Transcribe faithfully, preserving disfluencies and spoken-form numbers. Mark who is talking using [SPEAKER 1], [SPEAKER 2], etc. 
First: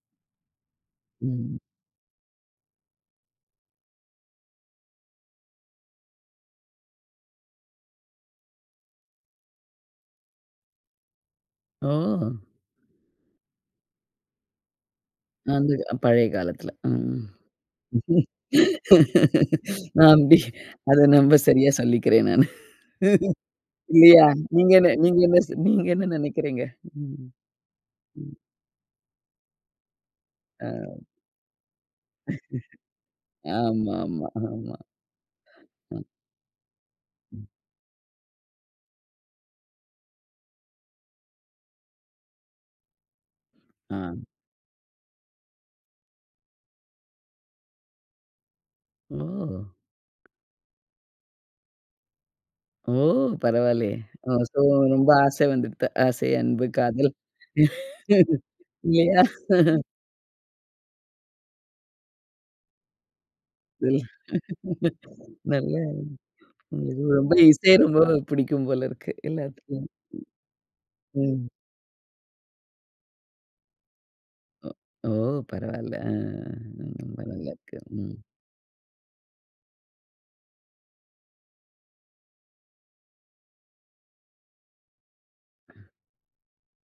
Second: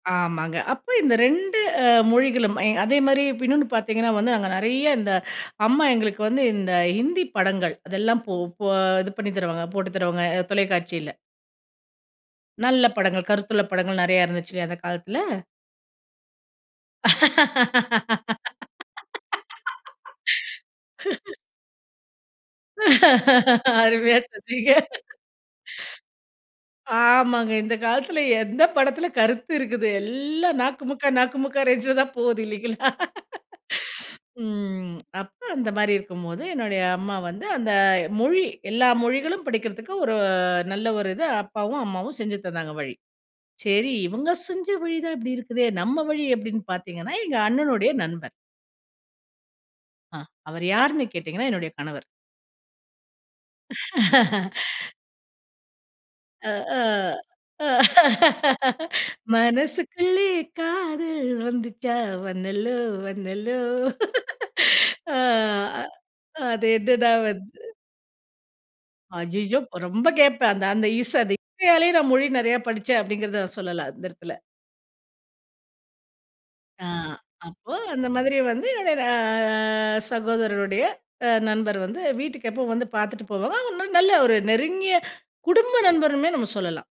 [SPEAKER 1] ஆமாங்க. அப்ப இந்த
[SPEAKER 2] ம்.
[SPEAKER 1] ரெண்டு அ மொழிகளும் அ அதேமாரி இன்னொன்னு பார்த்தீங்கன்னா வந்து, நாங்க நறைய இந்த அம்மா எங்களுக்கு வந்து இந்த ஹிந்தி படங்கள் அதெல்லாம் போ போ இது பண்ணி தருவாங்க, போட்டு தருவாங்க தொலைக்காட்சியில.
[SPEAKER 2] ஓ!
[SPEAKER 1] நல்ல படங்கள். கருத்துள்ள படங்கள் நறைய இருந்துச்சுல்ல அந்த காலத்துல.
[SPEAKER 2] வந்து பழைய காலத்துல ம். நான் அப்டி அத நம்ப சரியா சொல்லிக்கிறேன் நானு.
[SPEAKER 1] அருமையா
[SPEAKER 2] இல்லையா,
[SPEAKER 1] சொன்னீங்க.
[SPEAKER 2] நீங்க என்ன நீங்க என்ன செ நெனைக்கிறீங்க? ம்,
[SPEAKER 1] ஆமாங்க. இந்த காலத்துல
[SPEAKER 2] ம்.
[SPEAKER 1] எந்த படத்துல கருத்து இருக்குது. எல்லாம்
[SPEAKER 2] அ.
[SPEAKER 1] நாக்குமுக்க நாக்குமுக்கா ரேஞ்ச்ல தான் போது இல்லைங்களா?
[SPEAKER 2] ஆமா, ஆமா, ஆமா.
[SPEAKER 1] ம். அப்ப அந்த மாரி
[SPEAKER 2] அ.
[SPEAKER 1] இருக்கும்போது என்னுடைய அம்மா
[SPEAKER 2] ம்.
[SPEAKER 1] வந்து, அந்த மொழி எல்லா மொழிகளும் படிக்கிறதுக்கு ஒரு நல்ல ஒரு இது அப்பாவும், அம்மாவும் செஞ்சு தந்தாங்க வழி. சரி
[SPEAKER 2] அ.
[SPEAKER 1] இவங்க செஞ்ச வழி தான் இப்டி இருக்குதே நம்ம வழி எப்டின்னு பார்த்தீங்கன்னா, எங்க அண்ணனுடைய நண்பர்
[SPEAKER 2] ஓ!
[SPEAKER 1] அ அவர் யார்ன்னு கேட்டீங்கணா என்னுடைய கணவர்.
[SPEAKER 2] ஓ! பரவால்லையே. ஓ! சோ, ரொம்ப ஆசை வந்துடுத்து. ஆசை,
[SPEAKER 1] அ,
[SPEAKER 2] அன்பு, காதல்
[SPEAKER 1] அ
[SPEAKER 2] இல்லையா?
[SPEAKER 1] மனசுக்குள்ளே காதல் வந்துச்சா, வந்தல்லோ, வந்தல்லோ. ஆ
[SPEAKER 2] நல்ல
[SPEAKER 1] அது
[SPEAKER 2] இது
[SPEAKER 1] எதுடா
[SPEAKER 2] ரொம்ப
[SPEAKER 1] வந்து
[SPEAKER 2] இசை ரொம்ப பிடிக்கும் போல இருக்கு
[SPEAKER 1] அய்யயோ!
[SPEAKER 2] எல்லாத்துக்கும்.
[SPEAKER 1] ரொம்ப கேப்பேன் அந்த அந்த இச
[SPEAKER 2] ம்,
[SPEAKER 1] அந்த
[SPEAKER 2] ம்.
[SPEAKER 1] இசையாலே நான் மொழி நறைய படிச்சேன் அப்டிங்கறத சொல்லலாம் அந்த இடத்துல.
[SPEAKER 2] ஒ, ஓ! பரவால்ல
[SPEAKER 1] ஆ
[SPEAKER 2] ரொம்ப அ
[SPEAKER 1] அப்போ
[SPEAKER 2] நல்லாயிருக்கு.
[SPEAKER 1] அந்த
[SPEAKER 2] ம்.
[SPEAKER 1] மாதிரி வந்து என்னுடைய அ சகோதரருடைய அ நண்பர் வந்து வீட்டுக்கு எப்போ வந்து பார்த்துட்டு போவாங்க. நல்ல ஒரு நெருங்கிய குடும்ப நண்பருமே நம்ம சொல்லலாம்